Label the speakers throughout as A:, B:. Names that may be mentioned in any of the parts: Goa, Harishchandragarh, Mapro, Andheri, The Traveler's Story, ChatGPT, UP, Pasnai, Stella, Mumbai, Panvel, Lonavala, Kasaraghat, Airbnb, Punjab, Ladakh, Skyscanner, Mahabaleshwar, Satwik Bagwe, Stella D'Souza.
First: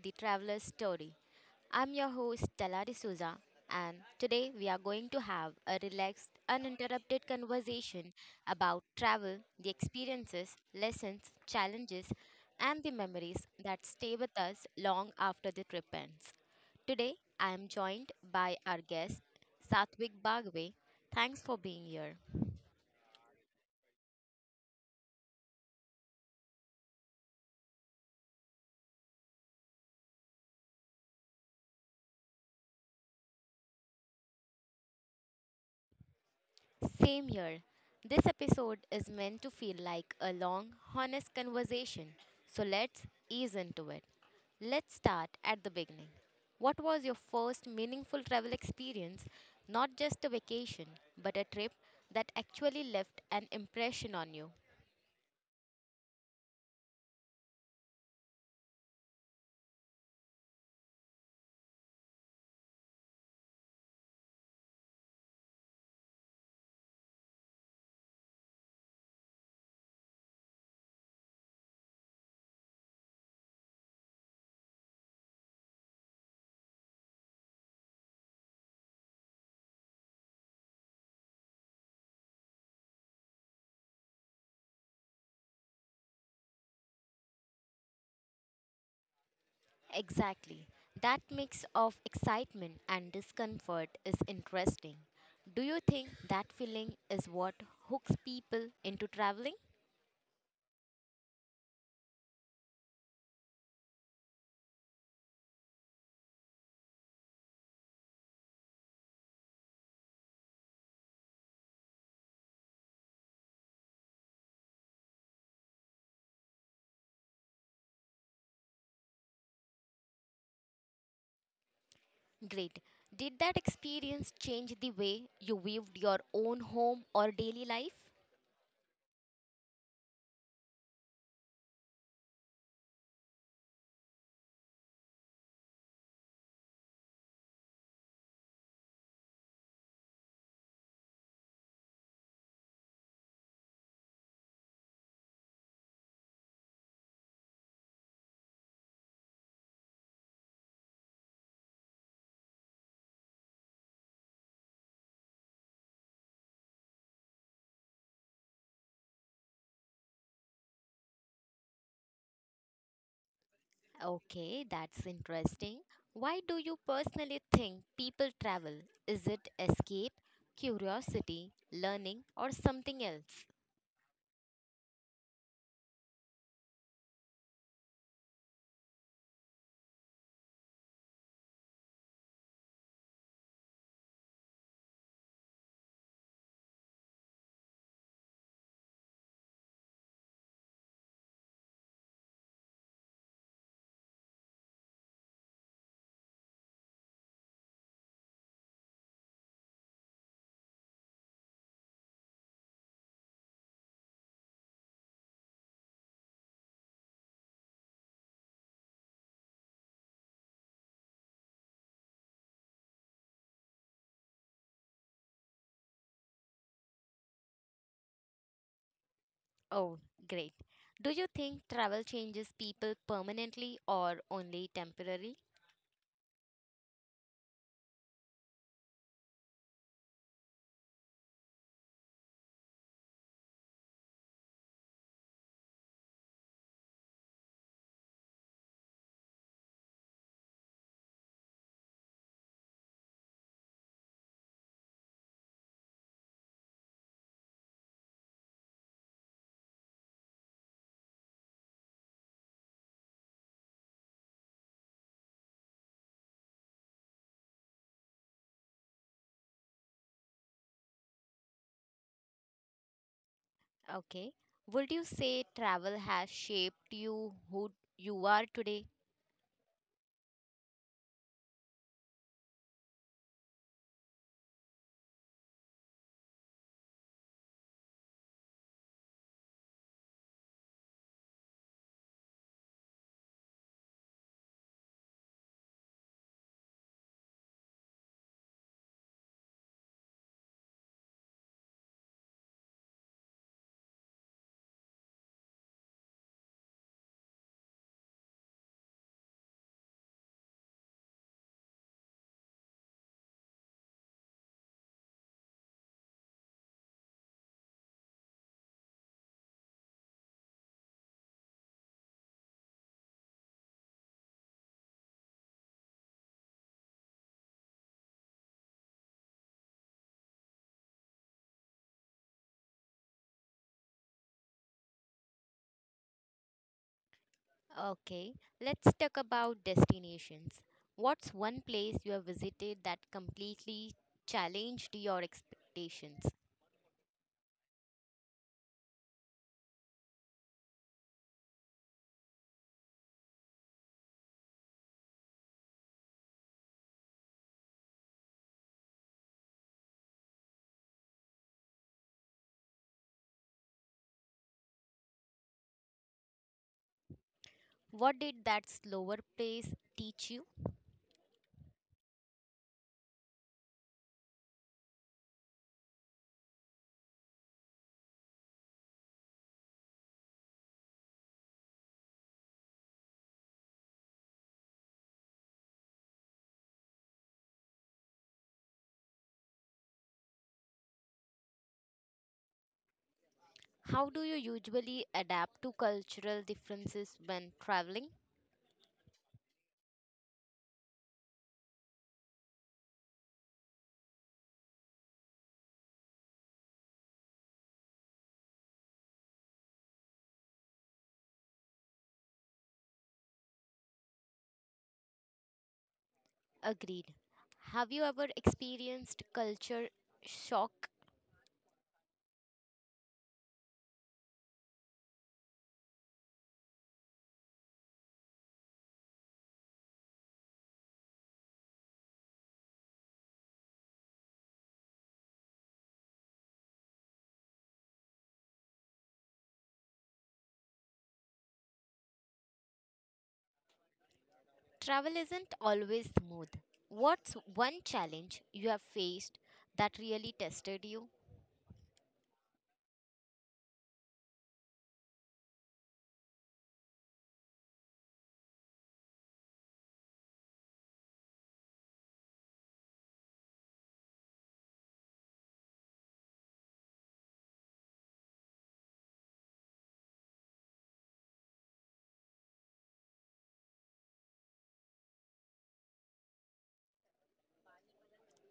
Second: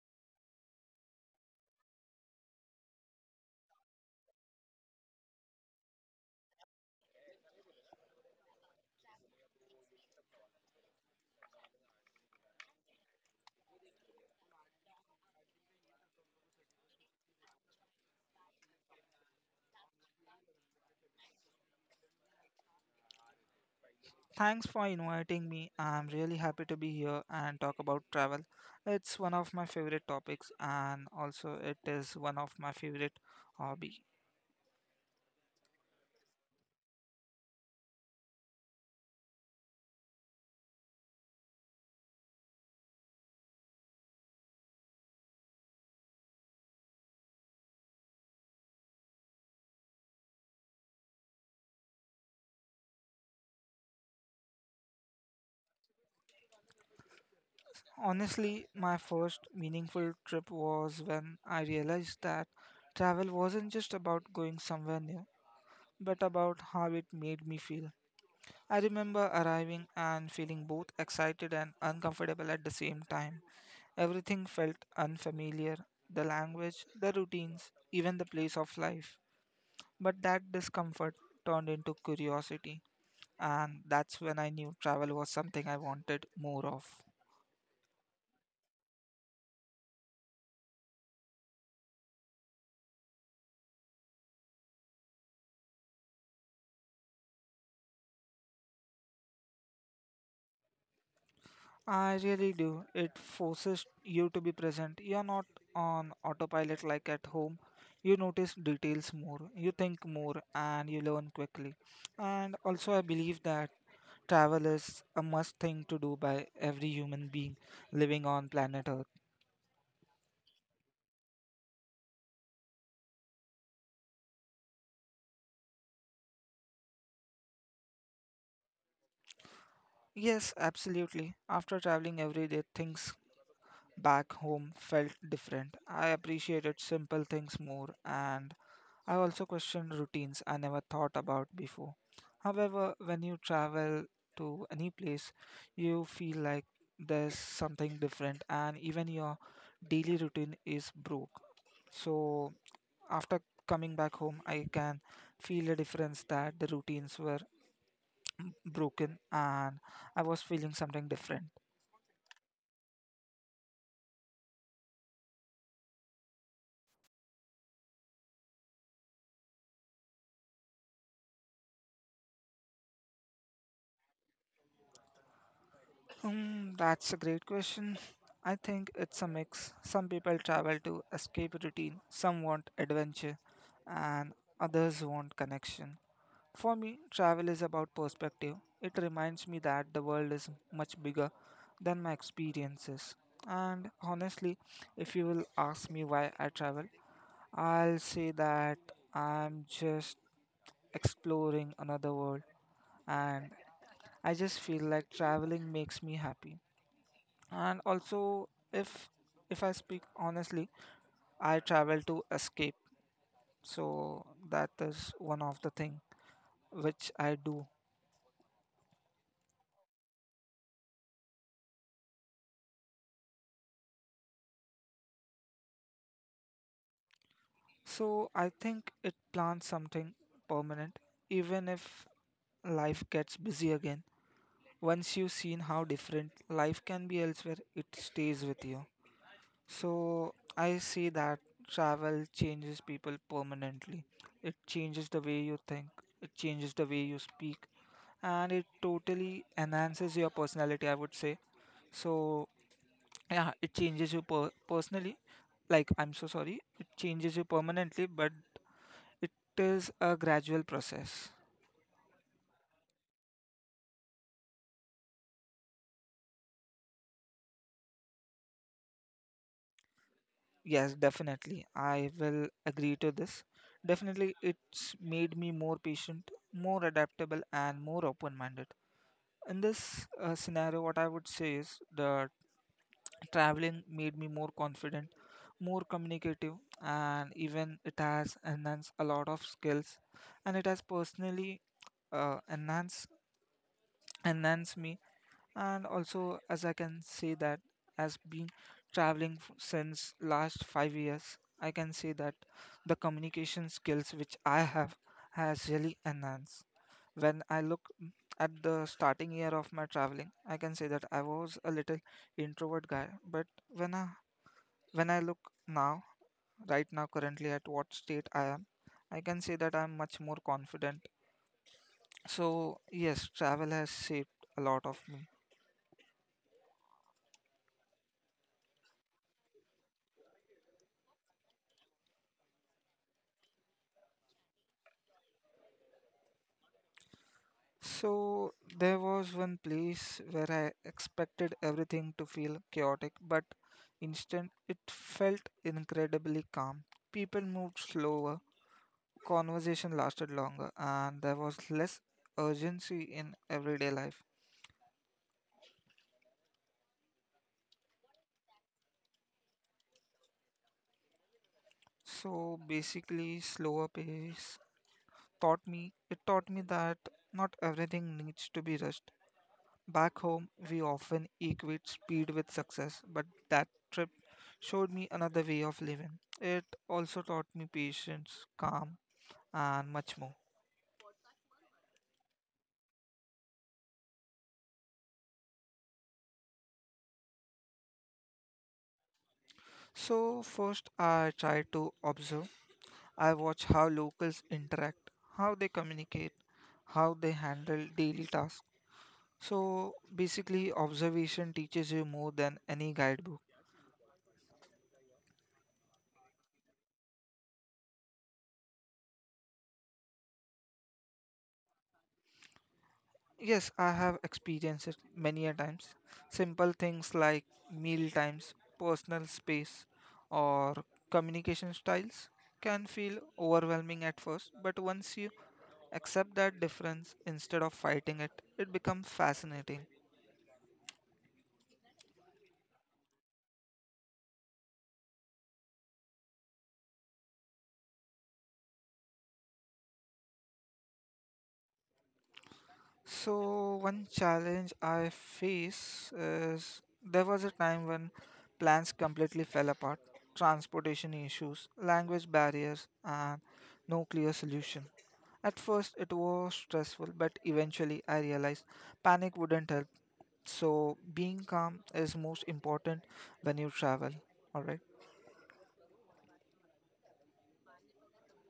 A: The Traveler's Story. I'm your host, Stella D'Souza, and today we are going to have a relaxed, uninterrupted conversation about travel, the experiences, lessons, challenges, and the memories that stay with us long after the trip ends. Today, I am joined by our guest, Satwik Bagwe. Thanks for being here.
B: Thanks for inviting me. I'm really happy to be here and talk about travel. It's one of my favorite topics and also it is one of my favorite hobby.
A: Same here. This episode is meant to feel like a long, honest conversation. So let's ease into it. Let's start at the beginning. What was your first meaningful travel experience? Not just a vacation, but a trip that actually left an impression on you.
B: Honestly, my first meaningful trip was when I realized that travel wasn't just about going somewhere new, but about how it made me feel. I remember arriving and feeling both excited and uncomfortable at the same time. Everything felt unfamiliar, the language, the routines, even the place of life. But that discomfort turned into curiosity, and that's when I knew travel was something I wanted more of.
A: Exactly. That mix of excitement and discomfort is interesting. Do you think that feeling is what hooks people into traveling?
B: I really do. It forces you to be present. You're not on autopilot like at home. You notice details more, you think more, and you learn quickly. And also, I believe that travel is a must thing to do by every human being living on planet Earth.
A: Great. Did that experience change the way you viewed your own home or daily life?
B: Yes, absolutely. After traveling every day, things back home felt different. I appreciated simple things more, and I also questioned routines I never thought about before. However, when you travel to any place, you feel like there's something different, and even your daily routine is broke. So, after coming back home, I can feel a difference that the routines were broken and I was feeling something different.
A: Okay, that's interesting. Why do you personally think people travel? Is it escape, curiosity, learning, or something else?
B: That's a great question. I think it's a mix. Some people travel to escape routine, some want adventure, and others want connection. For me, travel is about perspective. It reminds me that the world is much bigger than my experiences. And honestly, if you will ask me why I travel, I'll say that I'm just exploring another world and I just feel like traveling makes me happy and also if I speak honestly I travel to escape so that is one of the thing which I do
A: Oh, great. Do you think travel changes people permanently or only temporarily?
B: so I think it plans something permanent even if life gets busy again once you've seen how different life can be elsewhere it stays with you so I see that travel changes people permanently it changes the way you think it changes the way you speak and it totally enhances your personality, I would say. So, yeah, it changes you personally. Like, I'm so sorry, it changes you permanently, but it is a gradual process.
A: Okay. Would you say travel has shaped you who you are today?
B: Yes, definitely. I will agree to this. Definitely, it's made me more patient, more adaptable, and more open minded. In this scenario, what I would say is that traveling made me more confident, more communicative, and even it has enhanced a lot of skills. And it has personally uh, enhanced enhanced me. And also, as I can say that, as been traveling since last 5 years, I can say that the communication skills which I have has really enhanced. When I look at the starting year of my traveling, I can say that I was a little introvert guy, but when I look now, right now, currently at what state I am, I can say that I'm much more confident. So, yes, travel has shaped a lot of me.
A: Okay, let's talk about destinations. What's one place you have visited that completely challenged your expectations?
B: So, there was one place where I expected everything to feel chaotic, but instant it felt incredibly calm. People moved slower, conversation lasted longer, and there was less urgency in everyday life.
A: What did that slower pace teach you?
B: So, basically, slower pace taught me it taught me that not everything needs to be rushed. Back home, we often equate speed with success, but that trip showed me another way of living. It also taught me patience, calm, and much more.
A: How do you usually adapt to cultural differences when traveling?
B: So first, I tried to observe. I watch how locals interact, how they communicate, how they handle daily tasks. So basically, observation teaches you more than any guidebook.
A: Agreed. Have you ever experienced culture shock?
B: Yes, I have experienced it many a times. Simple things like meal times, personal space, or communication styles can feel overwhelming at first, but once you accept that difference instead of fighting it, it becomes fascinating.
A: Travel isn't always smooth. What's one challenge you have faced that really tested you?
B: So one challenge I face is there was a time when plans completely fell apart, transportation issues, language barriers, and no clear solution. At first, it was stressful, but eventually I realized panic wouldn't help. So being calm is most important when you travel. All right.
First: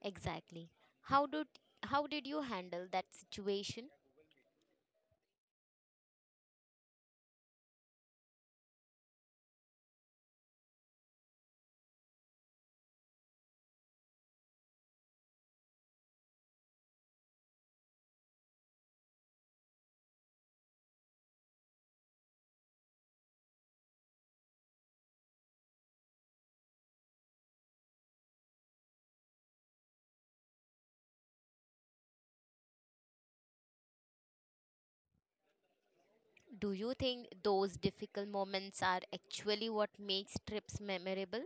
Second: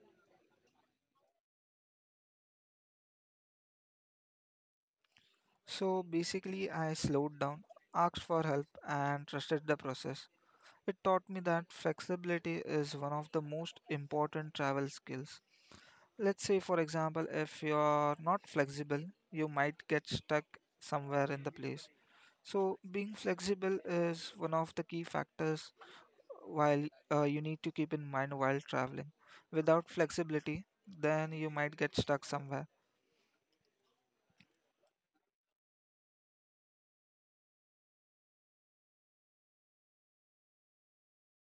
A: Exactly. How did how did you handle that situation?
B: So basically, I slowed down, asked for help, and trusted the process. It taught me that flexibility is one of the most important travel skills. Let's say, for example, if you're not flexible, you might get stuck somewhere in the place. So, being flexible is one of the key factors while you need to keep in mind while traveling. Without flexibility, then you might get stuck somewhere.
A: Do you think those difficult moments are actually what makes trips memorable?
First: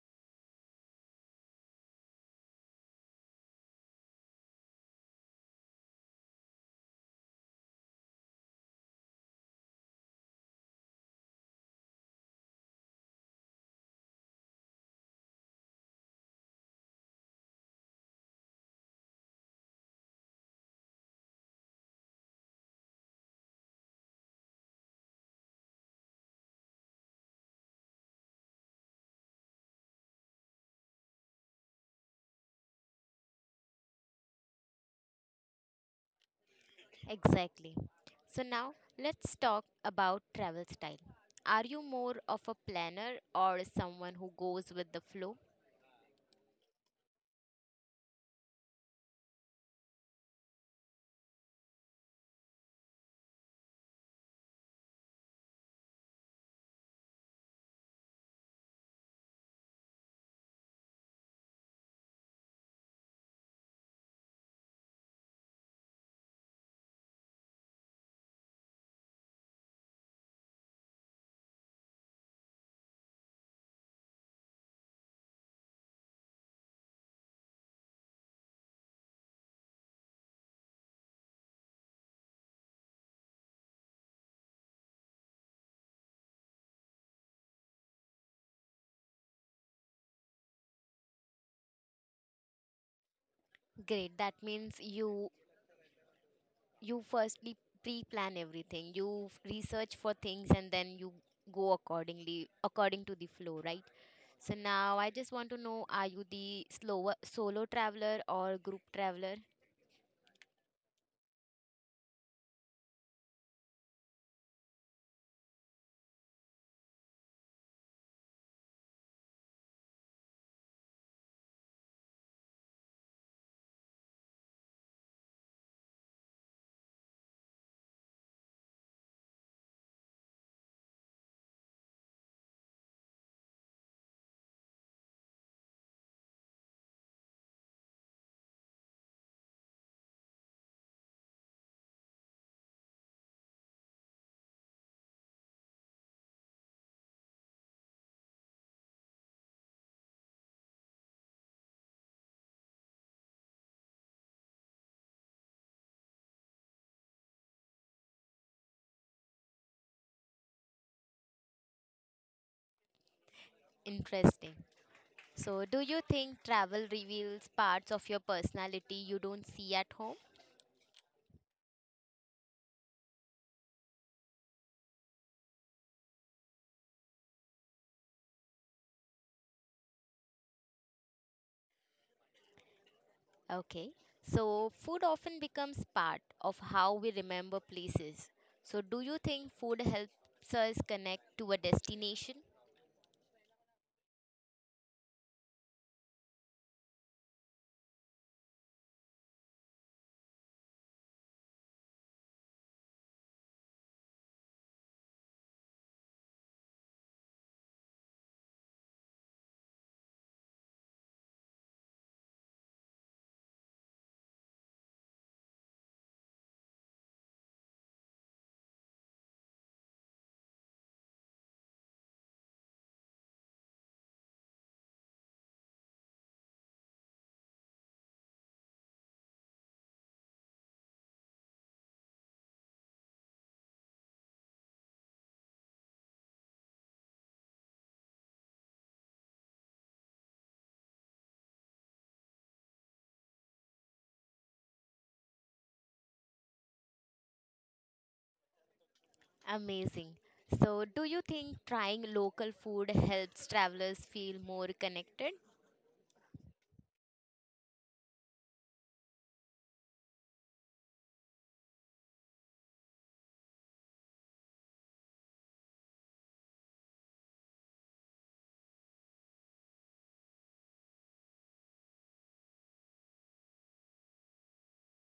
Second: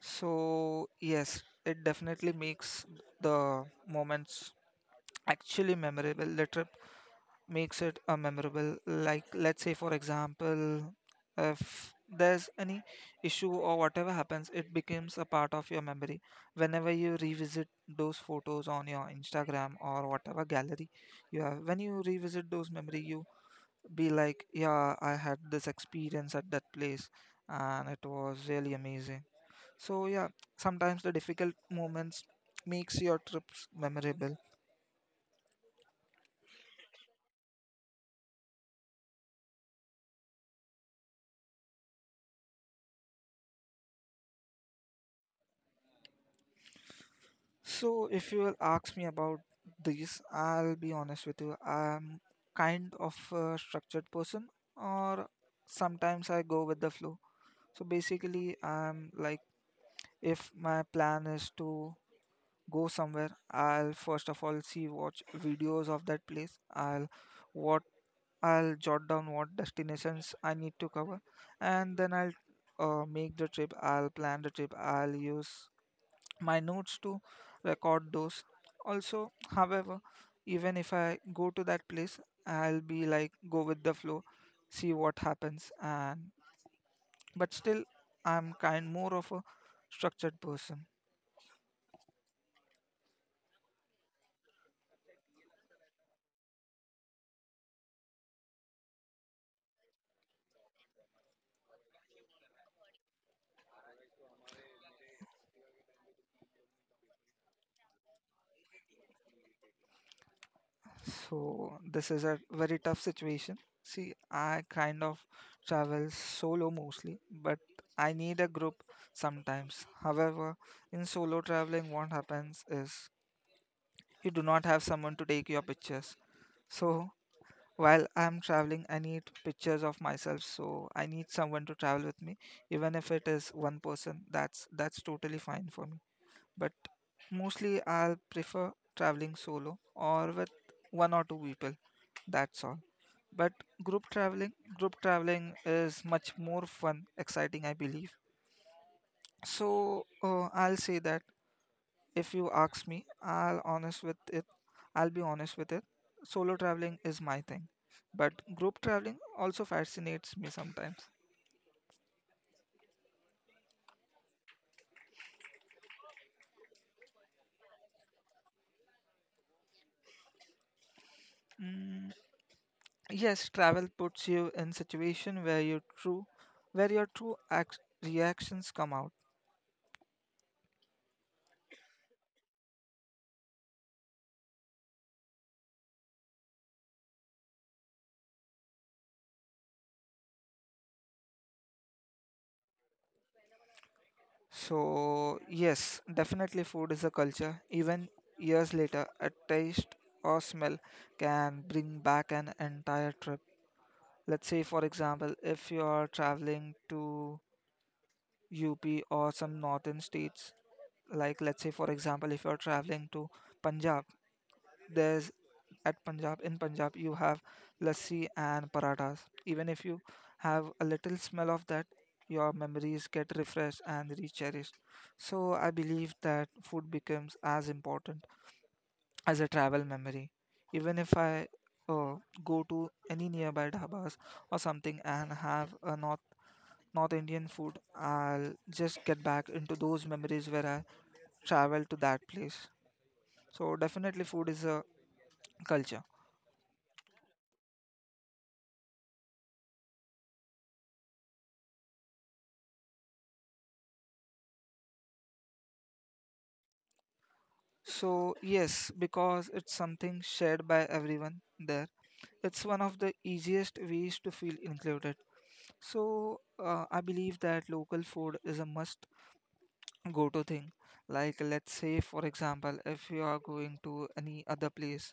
B: So, yes, it definitely makes the moments actually memorable. Makes it a memorable like let's say for example if there's any issue or whatever happens it becomes a part of your memory whenever you revisit those photos on your Instagram or whatever gallery you have when you revisit those memory you be like yeah I had this experience at that place and it was really amazing so yeah sometimes the difficult moments makes your trips memorable.
A: Exactly. So now let's talk about travel style. Are you more of a planner or someone who goes with the flow?
B: So, if you will ask me about this, I'll be honest with you. I'm kind of a structured person, or sometimes I go with the flow. So, basically, I'm like, if my plan is to go somewhere, I'll first of all see watch videos of that place. What I'll jot down what destinations I need to cover, and then I'll make the trip. I'll plan the trip. I'll use my notes to record those. Also, however, even if I go to that place, I'll be like go with the flow, see what happens, and but still, I'm kind more of a structured person.
A: Great. That means you firstly pre-plan everything, you research for things, and then you go accordingly according to the flow, right? So now I just want to know, are you the slower solo traveler or group traveler?
B: So this is a very tough situation. See, I kind of travel solo mostly, but I need a group sometimes. However, in solo traveling, what happens is you do not have someone to take your pictures. So while I'm traveling, I need pictures of myself, so I need someone to travel with me, even if it is one person. That's totally fine for me. But mostly, I'll prefer traveling solo or with one or two people. That's all. But group traveling, group traveling is much more fun, exciting, I believe. So I'll say that if you ask me, I'll be honest with it. Solo traveling is my thing, but group traveling also fascinates me sometimes.
A: Interesting. So do you think travel reveals parts of your personality you don't see at home?
B: Mm, yes, travel puts you in situation where where your true act, reactions come out.
A: Okay, so food often becomes part of how we remember places. So do you think food helps us connect to a destination?
B: So yes, definitely food is a culture. Even years later, a taste or smell can bring back an entire trip. Let's say, for example, if you are traveling to UP or some northern states like let's say for example if you're traveling to Punjab there's at punjab in Punjab you have lassi and parathas even if you have a little smell of that your memories get refreshed and recherished so I believe that food becomes as important as a travel memory even if I uh, go to any nearby dhabas or something and have a north indian food I'll just get back into those memories where I traveled to that place. So definitely food is a culture.
A: Amazing. So, do you think trying local food helps travelers feel more connected?
B: So yes, because it's something shared by everyone there. It's one of the easiest ways to feel included. So I believe that local food is a must go to thing. Like let's say for example, if you are going to any other place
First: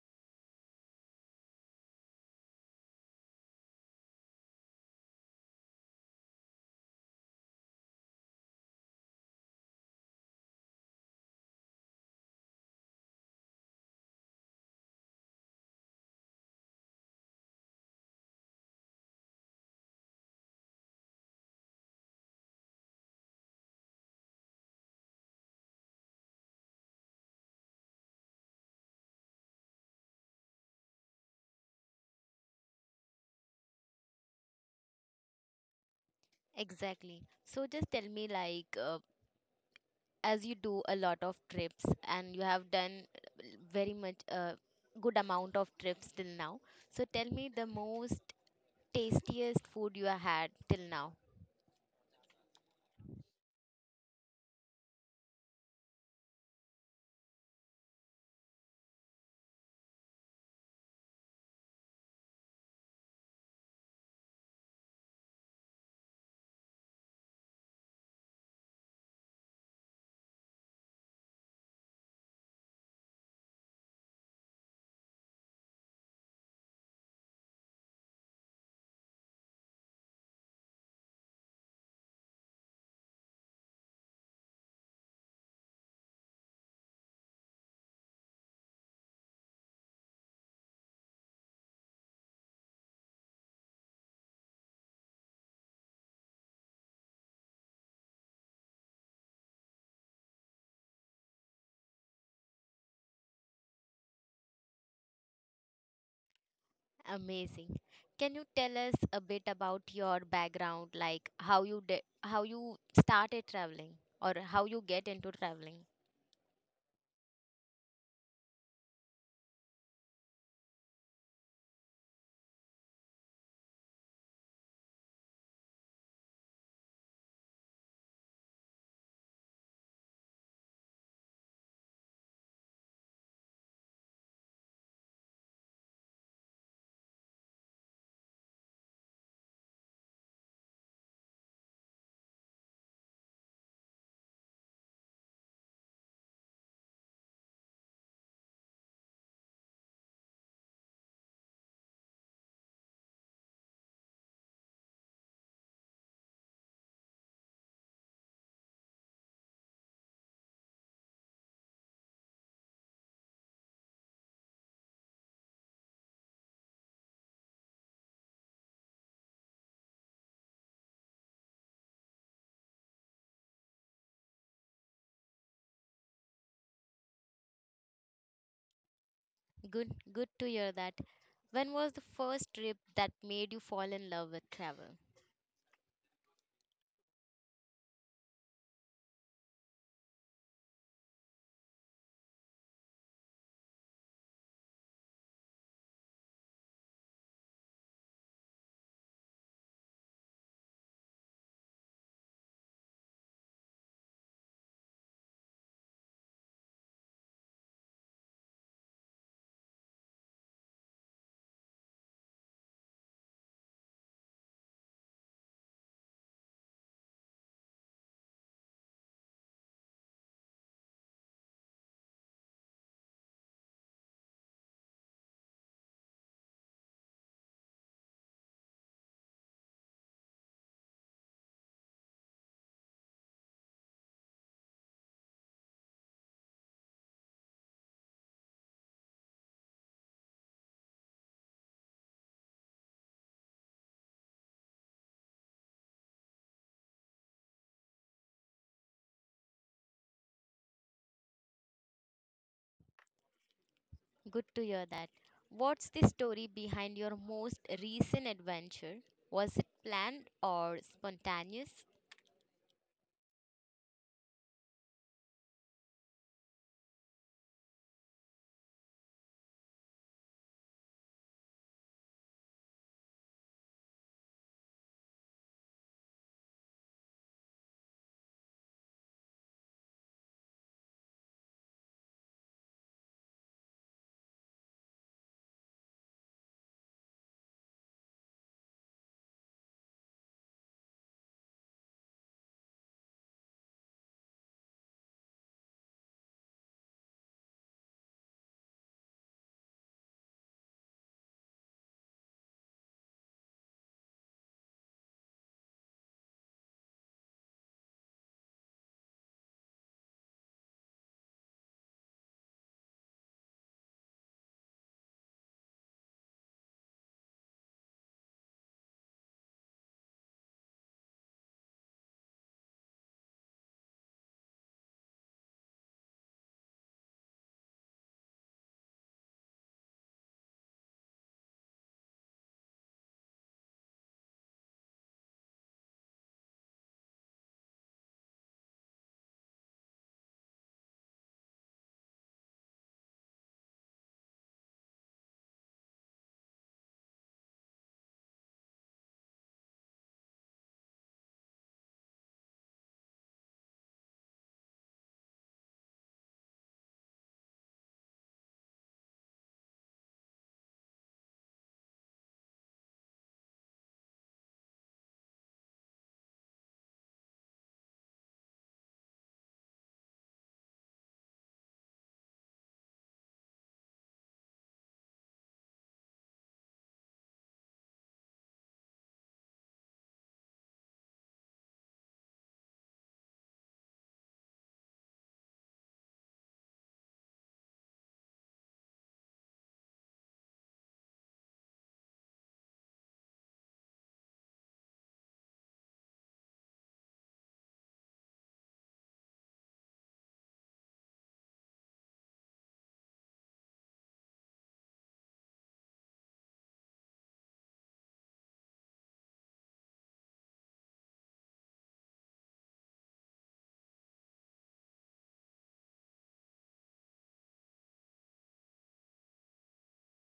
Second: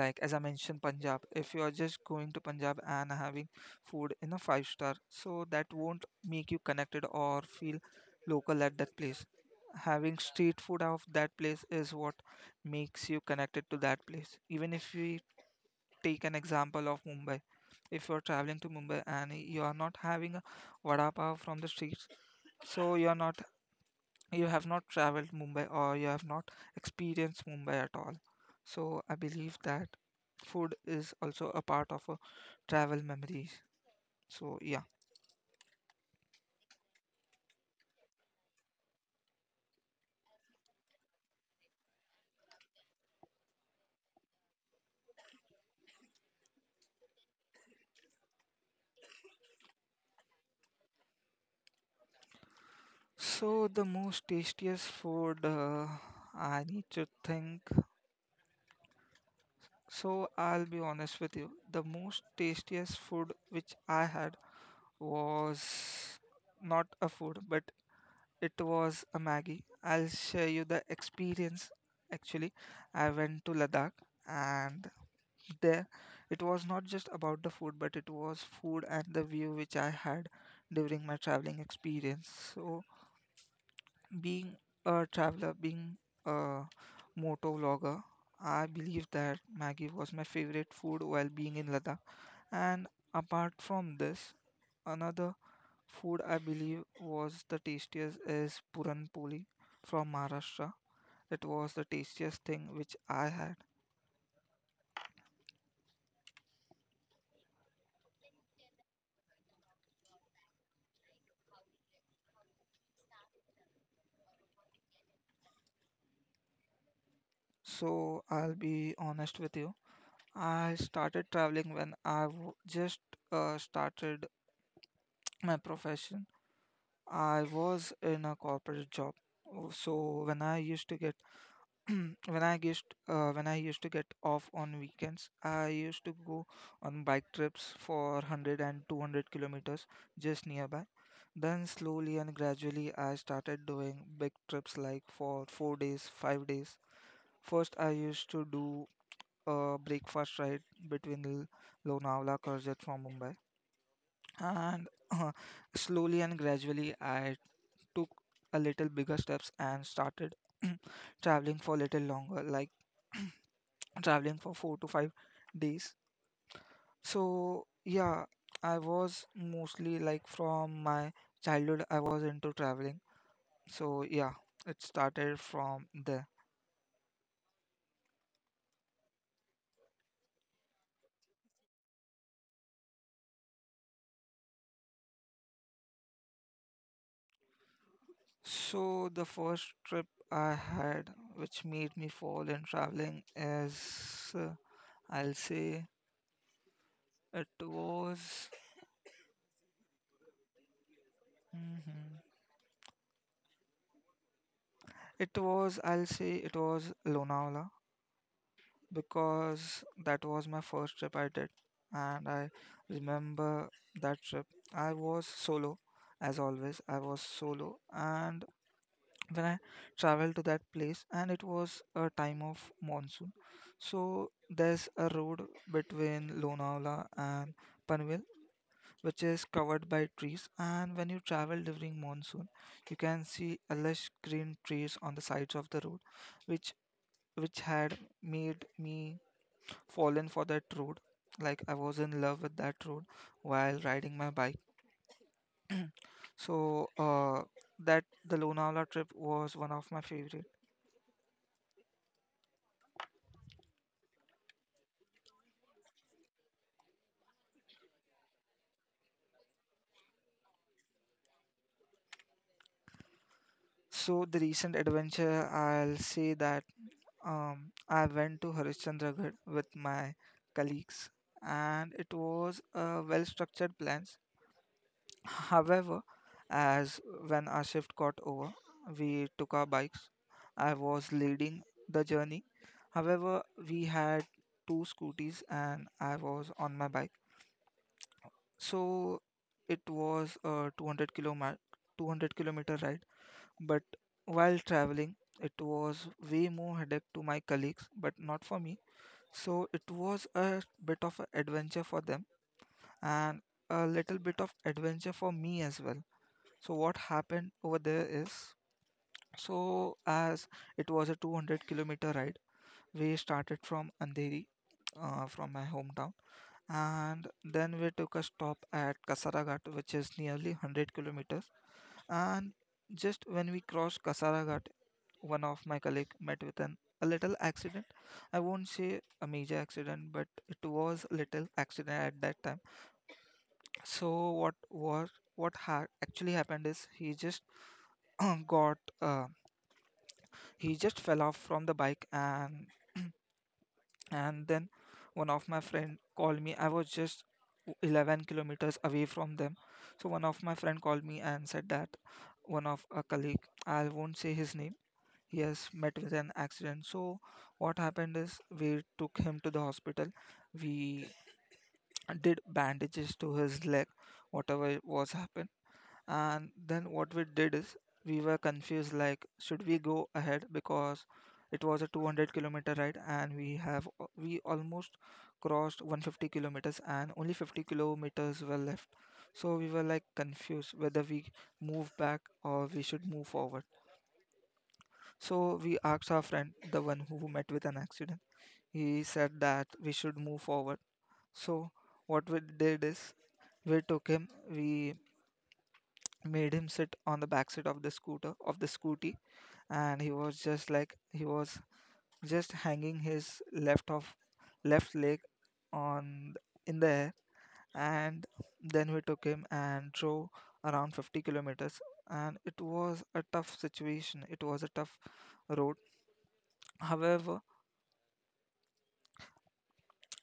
B: like as I mentioned Punjab if you are just going to Punjab and having food in a five star so that won't make you connected or feel local at that place having street food of that place is what makes you connected to that place even if we take an example of Mumbai if you're traveling to Mumbai and you are not having a vada pav from the streets so you have not traveled Mumbai or you have not experienced Mumbai at all. So I believe that food is also a part of a travel memories. So yeah.
A: Exactly. So, just tell me, like, as you do a lot of trips and you have done very much good amount of trips till now. So, tell me the most tastiest food you have had till now.
B: So the most tastiest food I need to think. So I'll be honest with you. The most tastiest food which I had was not a food, but it was a Maggie. I'll share you the experience. Actually, I went to Ladakh and there it was not just about the food but it was food and the view which I had during my traveling experience so being being a moto vlogger I believe that Maggie was my favorite food while being in Ladakh and apart from this another food I believe was the tastiest is puran poli from Maharashtra it was the tastiest thing which I had.
A: Amazing. Can you tell us a bit about your background, like how you started traveling, or how you get into traveling?
B: So I'll be honest with you, I started traveling when I w- just started my profession. I was in a corporate job. Oh, So when I used to get when I used to get off on weekends, I used to go on bike trips for 100 and 200 kilometers just nearby. Then slowly and gradually, I started doing big trips like for 4 days, 5 days. First, I used to do breakfast right between Lonavala Karjat from Mumbai. And Slowly and gradually, I took a little bigger steps and started traveling for a little longer, like traveling for 4 to 5 days. So, yeah, I was mostly like from my childhood, I was into traveling. So, yeah, it started from there.
A: Good, good to hear that. When was the first trip that made you fall in love with travel?
B: So the first trip I had, which made me fall in traveling, is I'll say it was mhm. it was I'll say it was Lonavala because that was my first trip I did, and I remember that trip. I was solo, as always. I was solo, and when I traveled to that place, and it was a time of monsoon. So there's a road between Lonavala and Panvel, which is covered by trees. And when you travel during monsoon, you can see a lush green trees on the sides of the road, which which had made me fallen for that road. Like I was in love with that road while riding my bike. So that the Lonavala trip was one of my favorite.
A: Good to hear that. What's the story behind your most recent adventure? Was it planned or spontaneous?
B: So the recent adventure, I'll say that I went to Harishchandragarh with my colleagues, and it was a well-structured plan. However, as when our shift got over, we took our bikes. I was leading the journey. However, we had two scooties, and I was on my bike. So it was a 200 kilometer ride. But while traveling, it was way more headache to my colleagues, but not for me. So it was a bit of an adventure for them and a little bit of adventure for me as well. So what happened over there is, so as it was a 200-kilometer ride, we started from Andheri, from my hometown, and then we took a stop at Kasaraghat, which is nearly 100 kilometers, and just when we crossed Kasaraghat, one of my colleague met with an a little accident. I won't say a major accident, but it was a little accident at that time. So what was what ha- actually happened is he just got he just fell off from the bike and and then one of my friend called me. I was just 11 kilometers away from them. So one of my friend called me and said that one of a colleague, I won't say his name. Yes, met with an accident. So what happened is we took him to the hospital. We did bandages to his leg, whatever was happened. And then what we did is we were confused like should we go ahead because it was a 200-kilometer ride and we have we almost crossed 150 kilometers and only 50 kilometers were left. So we were like confused whether we move back or we should move forward. So we asked our friend, the one who met with an accident. He said that we should move forward. So what we did is we took him, we made him sit on the backside of the scooty, and he was just like he was just hanging his left leg on in the air, and then we took him and drove around 50 kilometers, and it was a tough situation. It was a tough road. However,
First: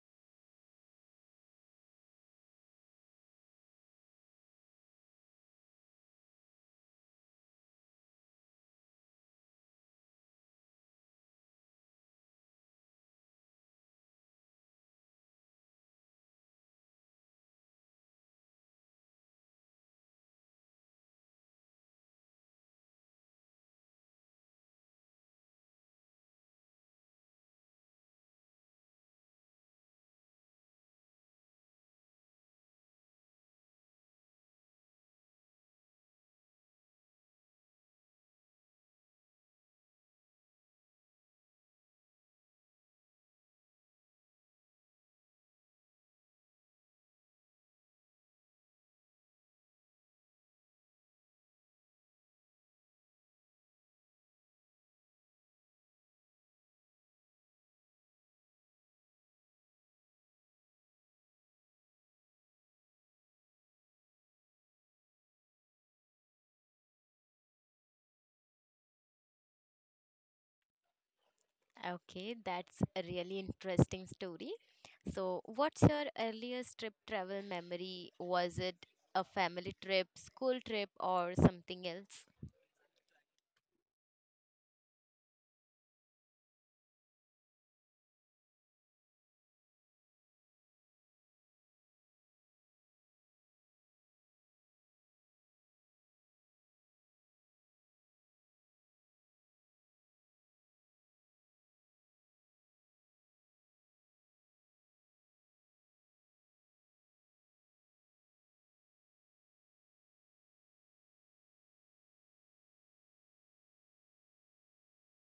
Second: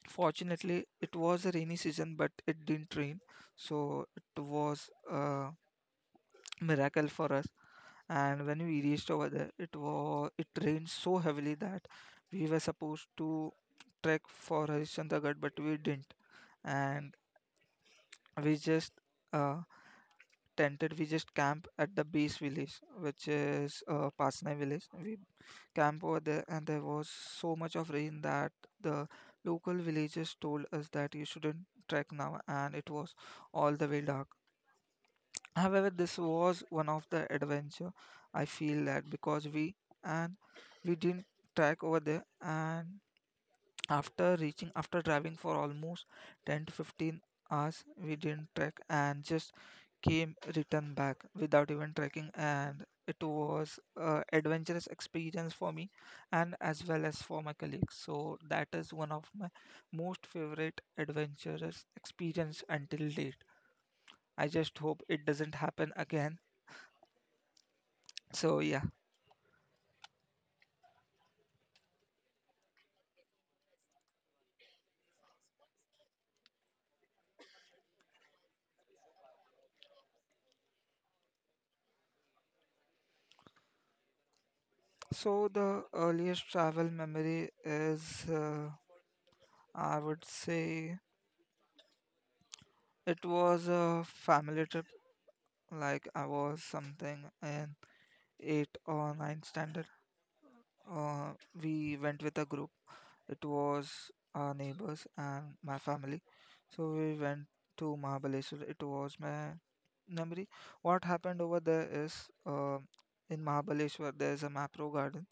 B: fortunately, it was a rainy season, but it didn't rain, so it was a miracle for us. And when we reached over there, it rained so heavily that we were supposed to trek for Harishchandragarh, but we didn't, and we just uh, tented. We just camped at the base village, which is Pasnai village. We camp over there, and there was so much of rain that the local villagers told us that you shouldn't trek now, and it was all the way dark. However, this was one of the adventure. I feel that because we and we didn't trek over there, and after reaching, after driving for almost 10 to 15 hours, we didn't trek and just came return back without even trekking. And it was a adventurous experience for me and as well as for my colleagues. So that is one of my most favorite adventurous experience until date. I just hope it doesn't happen again. So yeah.
A: Okay, that's a really interesting story. So, what's your earliest trip travel memory? Was it a family trip, school trip, or something else?
B: So the earliest travel memory is, I would say. It was a family trip, like I was something in 8 or 9 standard. Uh, we went with a group. It was our neighbors and my family. So we went to Mahabaleshwar. It was my memory. What happened over there is uh, in Mahabaleshwar there is a Mapro garden.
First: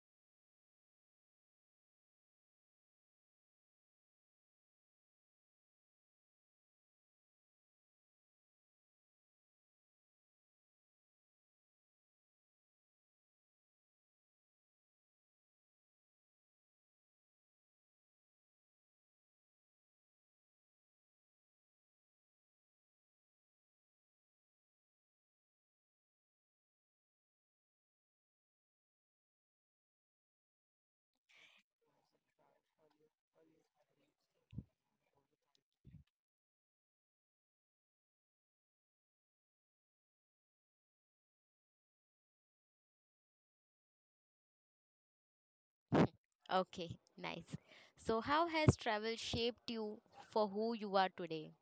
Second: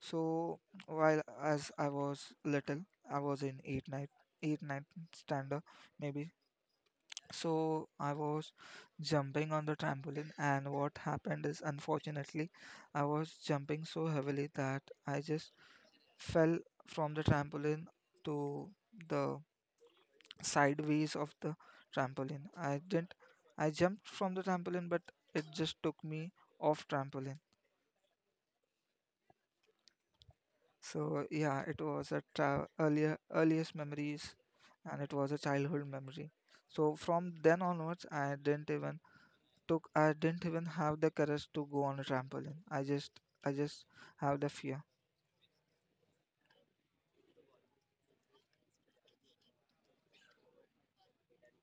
B: So while as I was little, I was in 8 9 standard maybe, so I was jumping on the trampoline, and what happened is, unfortunately, I was jumping so heavily that I just fell from the trampoline to the sideways of the trampoline. I didn't, I jumped from the trampoline, but it just took me off trampoline. So yeah, it was a earlier earliest memories, and it was a childhood memory. So from then onwards, I didn't even have the courage to go on a trampoline. I just have the fear.
A: Okay, nice. So, how has travel shaped you for who you are today?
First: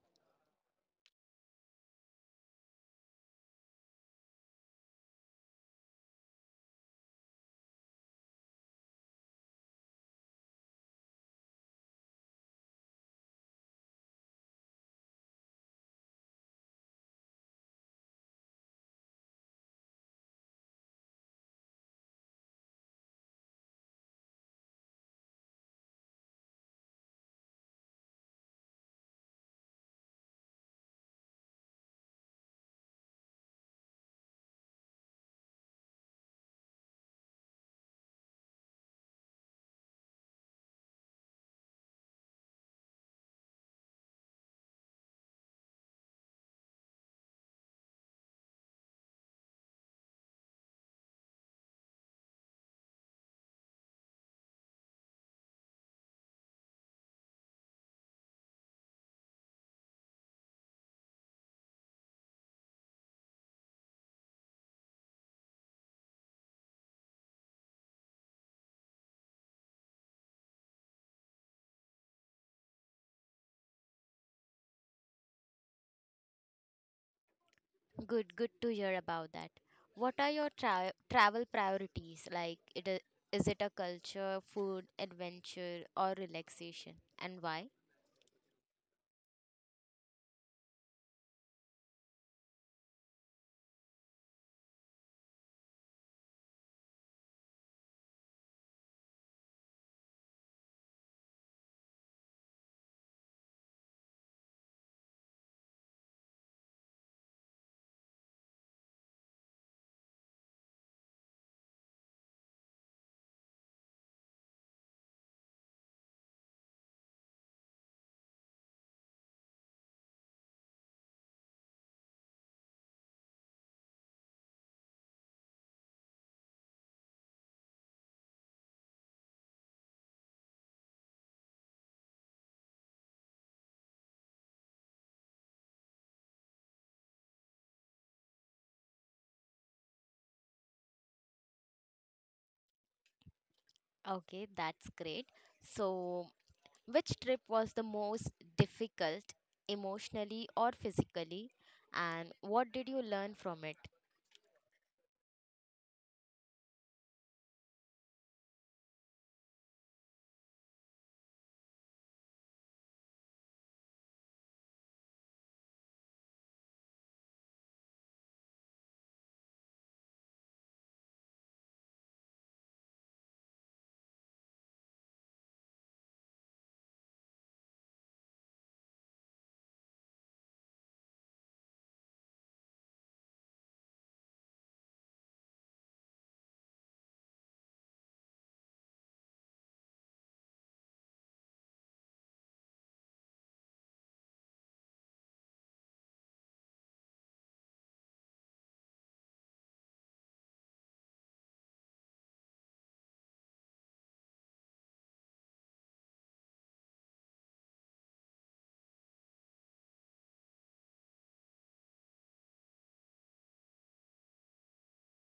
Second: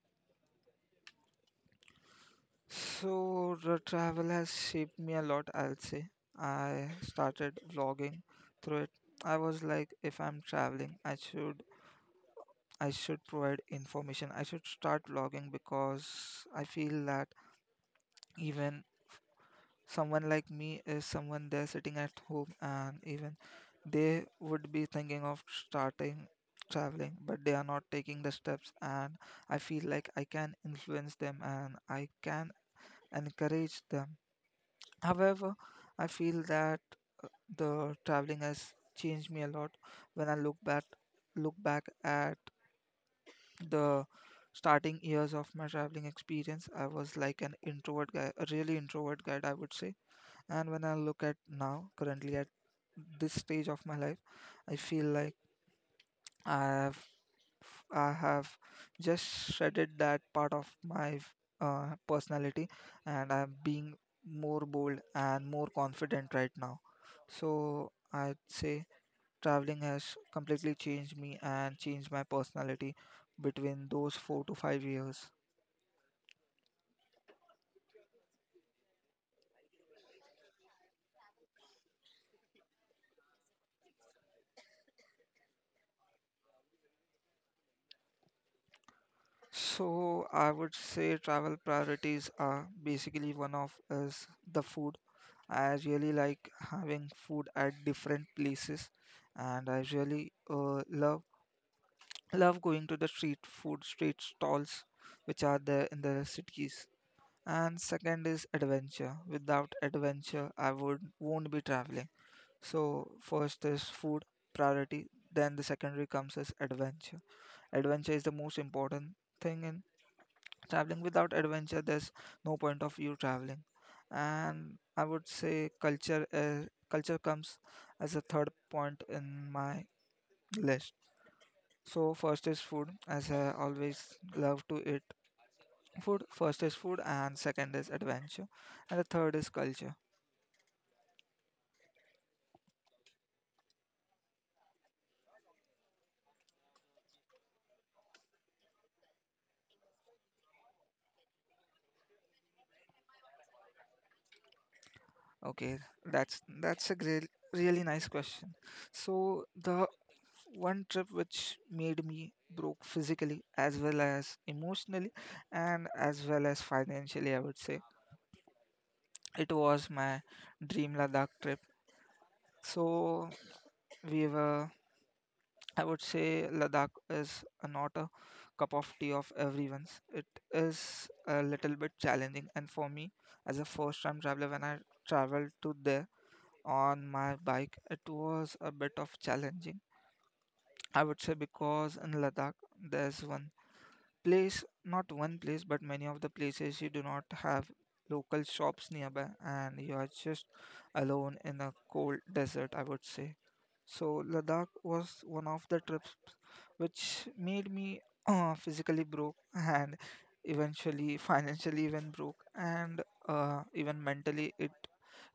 B: So the travel has shaped me a lot, I'll say. I started vlogging through it. I was like if I'm traveling, I should provide information. I should start vlogging because I feel that even someone like me is someone there sitting at home and even they would be thinking of starting traveling but they are not taking the steps, and I feel like I can influence them and I can encourage them. However, I feel that the traveling has changed me a lot. When I look back at the starting years of my traveling experience, I was like an introvert guy, a really introvert guy I would say. And when I look at now, currently at this stage of my life, I feel like I have I have just shredded that part of my personality, and I'm being more bold and more confident right now. So I'd say traveling has completely changed me and changed my personality between those 4 to 5 years.
A: Good, good to hear about that. What are your travel priorities? Like, it is it a culture, food, adventure, or relaxation? And why?
B: So I would say travel priorities are basically one of is the food. I really like having food at different places, and I really love going to the street stalls which are there in the cities. And second is adventure. Without adventure, I would won't be traveling. So first is food priority, then the secondary comes as adventure. Adventure is the most important thing in traveling. Without adventure, there's no point of you traveling. And I would say culture, culture comes as a third point in my list. So first is food, as I always love to eat food. First is food, and second is adventure, and the third is culture.
A: Okay, that's great. So, which trip was the most difficult emotionally or physically? And what did you learn from it?
B: Okay, that's a great, really nice question. So the one trip which made me broke physically as well as emotionally and as well as financially, I would say, it was my dream Ladakh trip. So we were, I would say, Ladakh is not a cup of tea of everyone's. It is a little bit challenging, and for me, as a first-time traveler, when I traveled to there on my bike, it was a bit of challenging. I would say because in Ladakh, there's one not one place, but many of the places you do not have local shops nearby and you are just alone in a cold desert, I would say. So, Ladakh was one of the trips which made me physically broke and eventually financially even broke, and even mentally it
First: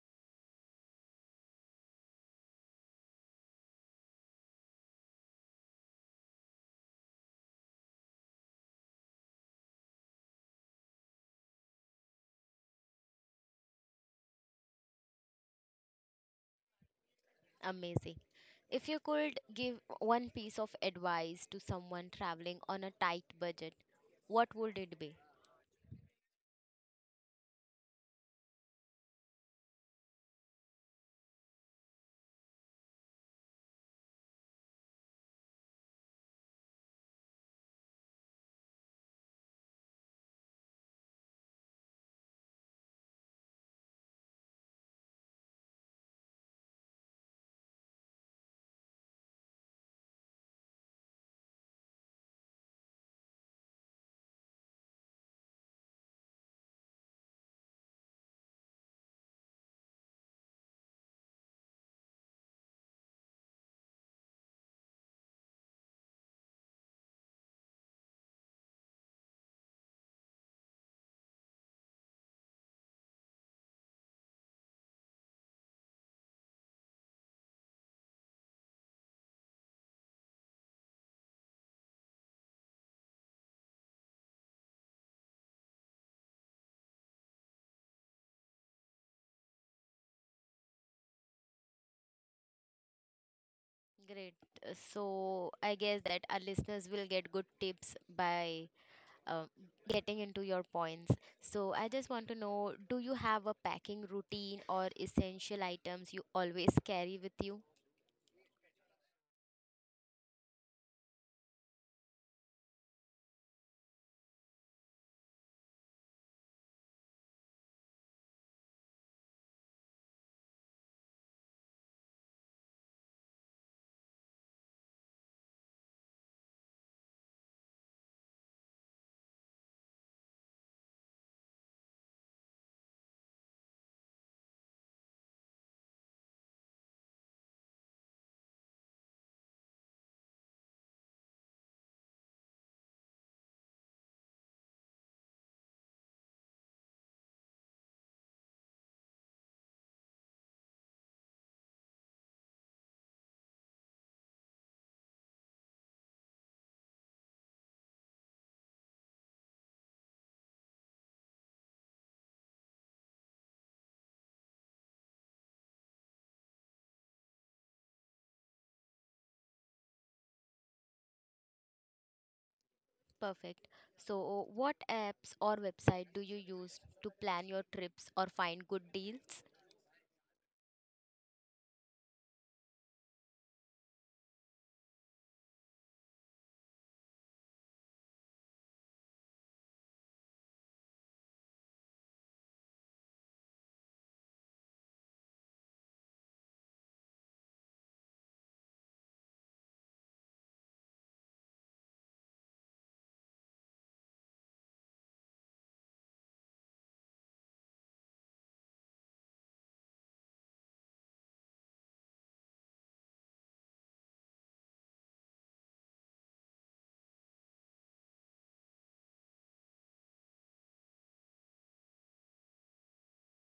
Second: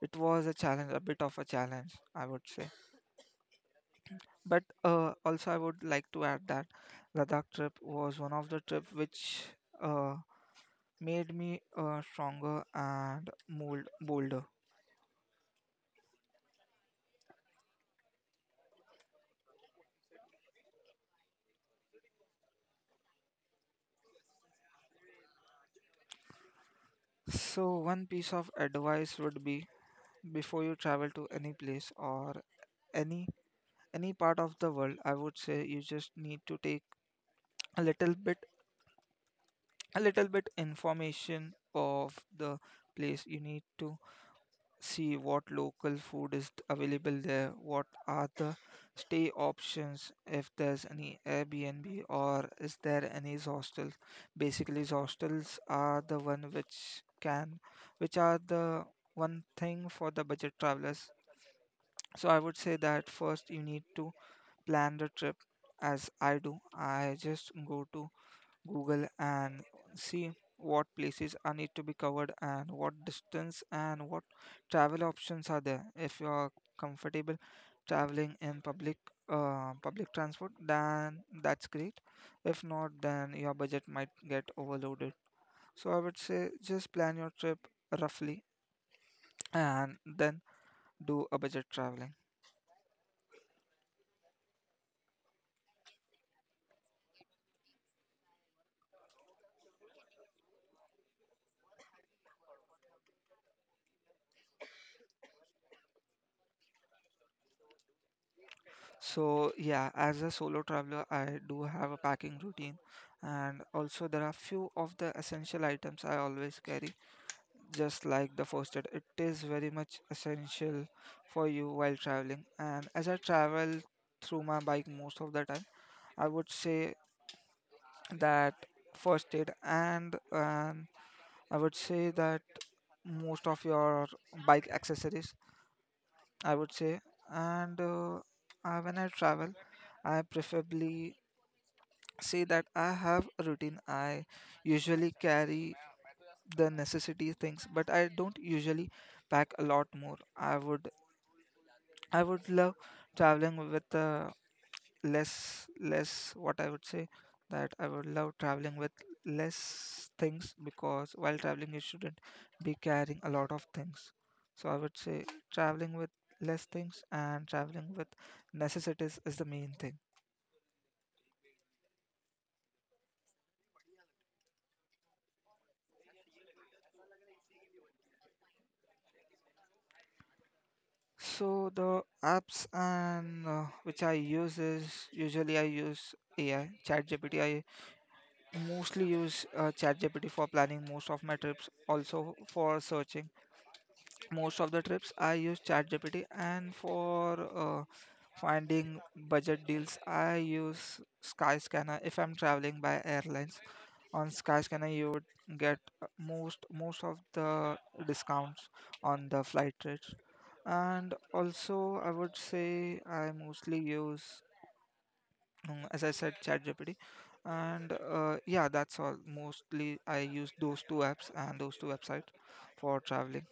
B: it was a bit of a challenge I would say. But also I would like to add that Ladakh trip was one of the trip which uh, made me stronger and mold bolder.
A: Amazing. If you could give one piece of advice to someone traveling on a tight budget, what would it be?
B: So one piece of advice would be, before you travel to any place or any any part of the world, I would say you just need to take a little bit a little bit information of the place. You need to see what local food is available there, what are the stay options, if there's any Airbnb or is there any hostels. Basically, hostels are the one which can, which are the one thing for the budget travelers. So I would say that first you need to plan the trip as I do. I just go to Google and see what places are need to be covered and what distance and what travel options are there. If you are comfortable traveling in public transport, then that's great. If not, then your budget might get overloaded. So I would say just plan your trip roughly and then do a budget traveling.
A: Great. So I guess that our listeners will get good tips by um, getting into your points. So I just want to know, do you have a packing routine or essential items you always carry with you?
B: So yeah, as a solo traveler, I do have a packing routine, and also there are few of the essential items I always carry, just like the first aid. It is very much essential for you while traveling. And as I travel through my bike most of the time, I would say that first aid and I would say that most of your bike accessories, I would say, and when I travel, I preferably say that I have a routine. I usually carry the necessity things, but I don't usually pack a lot more. I would love traveling with less less what I would say that I would love traveling with less things because while traveling you shouldn't be carrying a lot of things. So I would say traveling with less things and traveling with necessities is the main thing.
A: Perfect. So what apps or website do you use to plan your trips or find good deals?
B: So the apps and which I use is usually I use AI, ChatGPT. I mostly use ChatGPT for planning most of my trips, also for searching. Most of the trips I use ChatGPT, and for finding budget deals I use Skyscanner. If I'm traveling by airlines, on Skyscanner you would get most of the discounts on the flight rates. And also I would say I mostly use as I said, ChatGPT. And yeah, that's all. Mostly I use those two apps and those two websites for traveling.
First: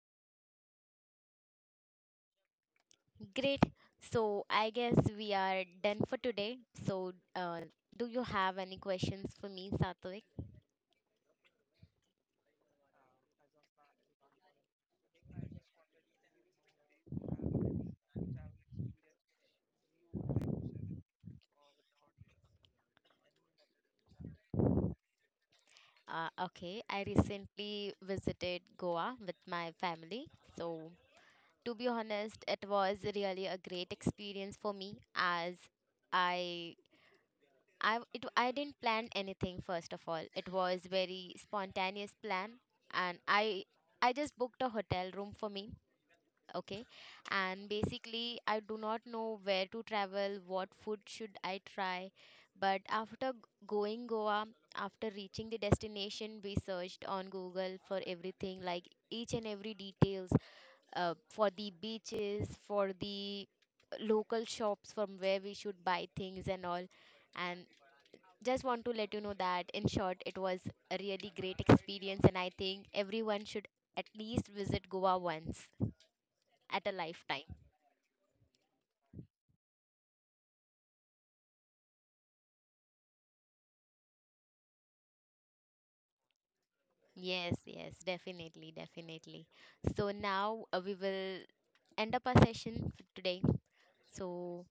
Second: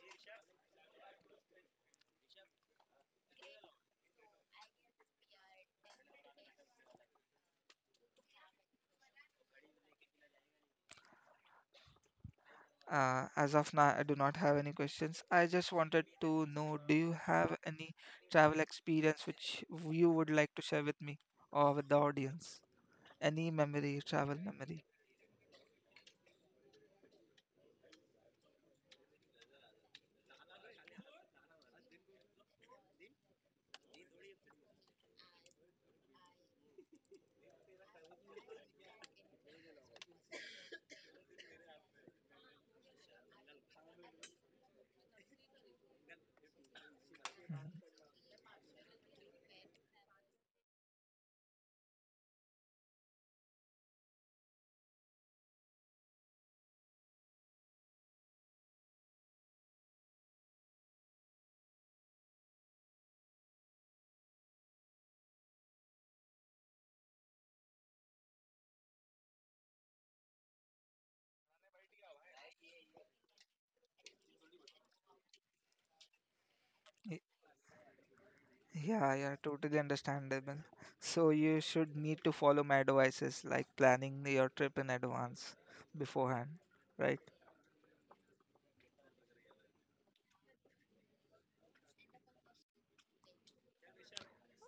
A: Great. So I guess we are done for today. So do you have any questions for me, Satwik?
B: As of now, I do not have any questions. I just wanted to know, do you have any travel experience which you would like to share with me or with the audience? Any memory, travel memory.
A: Okay, I recently visited Goa with my family. So, to be honest, it was really a great experience for me, as I I didn't plan anything first of all. It was very spontaneous plan, and I just booked a hotel room for me. Okay, and basically I do not know where to travel, what food should I try, but going Goa, after reaching the destination, we searched on Google for everything, like each and every details, for the beaches, for the local shops from where we should buy things and all. And just want to let you know that, in short, it was a really great experience, and I think everyone should at least visit Goa once at a
B: Y-
A: lifetime.
B: Yeah, yeah, totally understandable. So you should need to follow my advices, like planning your trip in advance, beforehand, right?
A: Yes, yes, definitely, definitely. So now we will end up our session for today. So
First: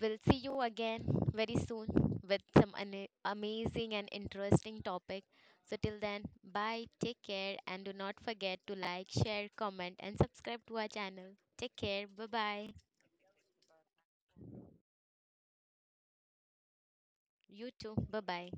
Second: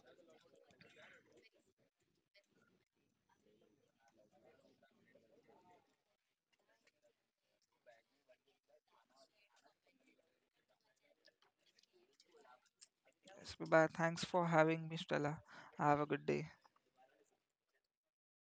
A: we'll see you again very soon with some amazing and interesting topic. So till then, bye, take care, and do not forget to like, share, comment, and subscribe to our channel. Take care, bye bye.
B: So, but thanks for having me, Stella. Have a good day.
A: You too, bye bye.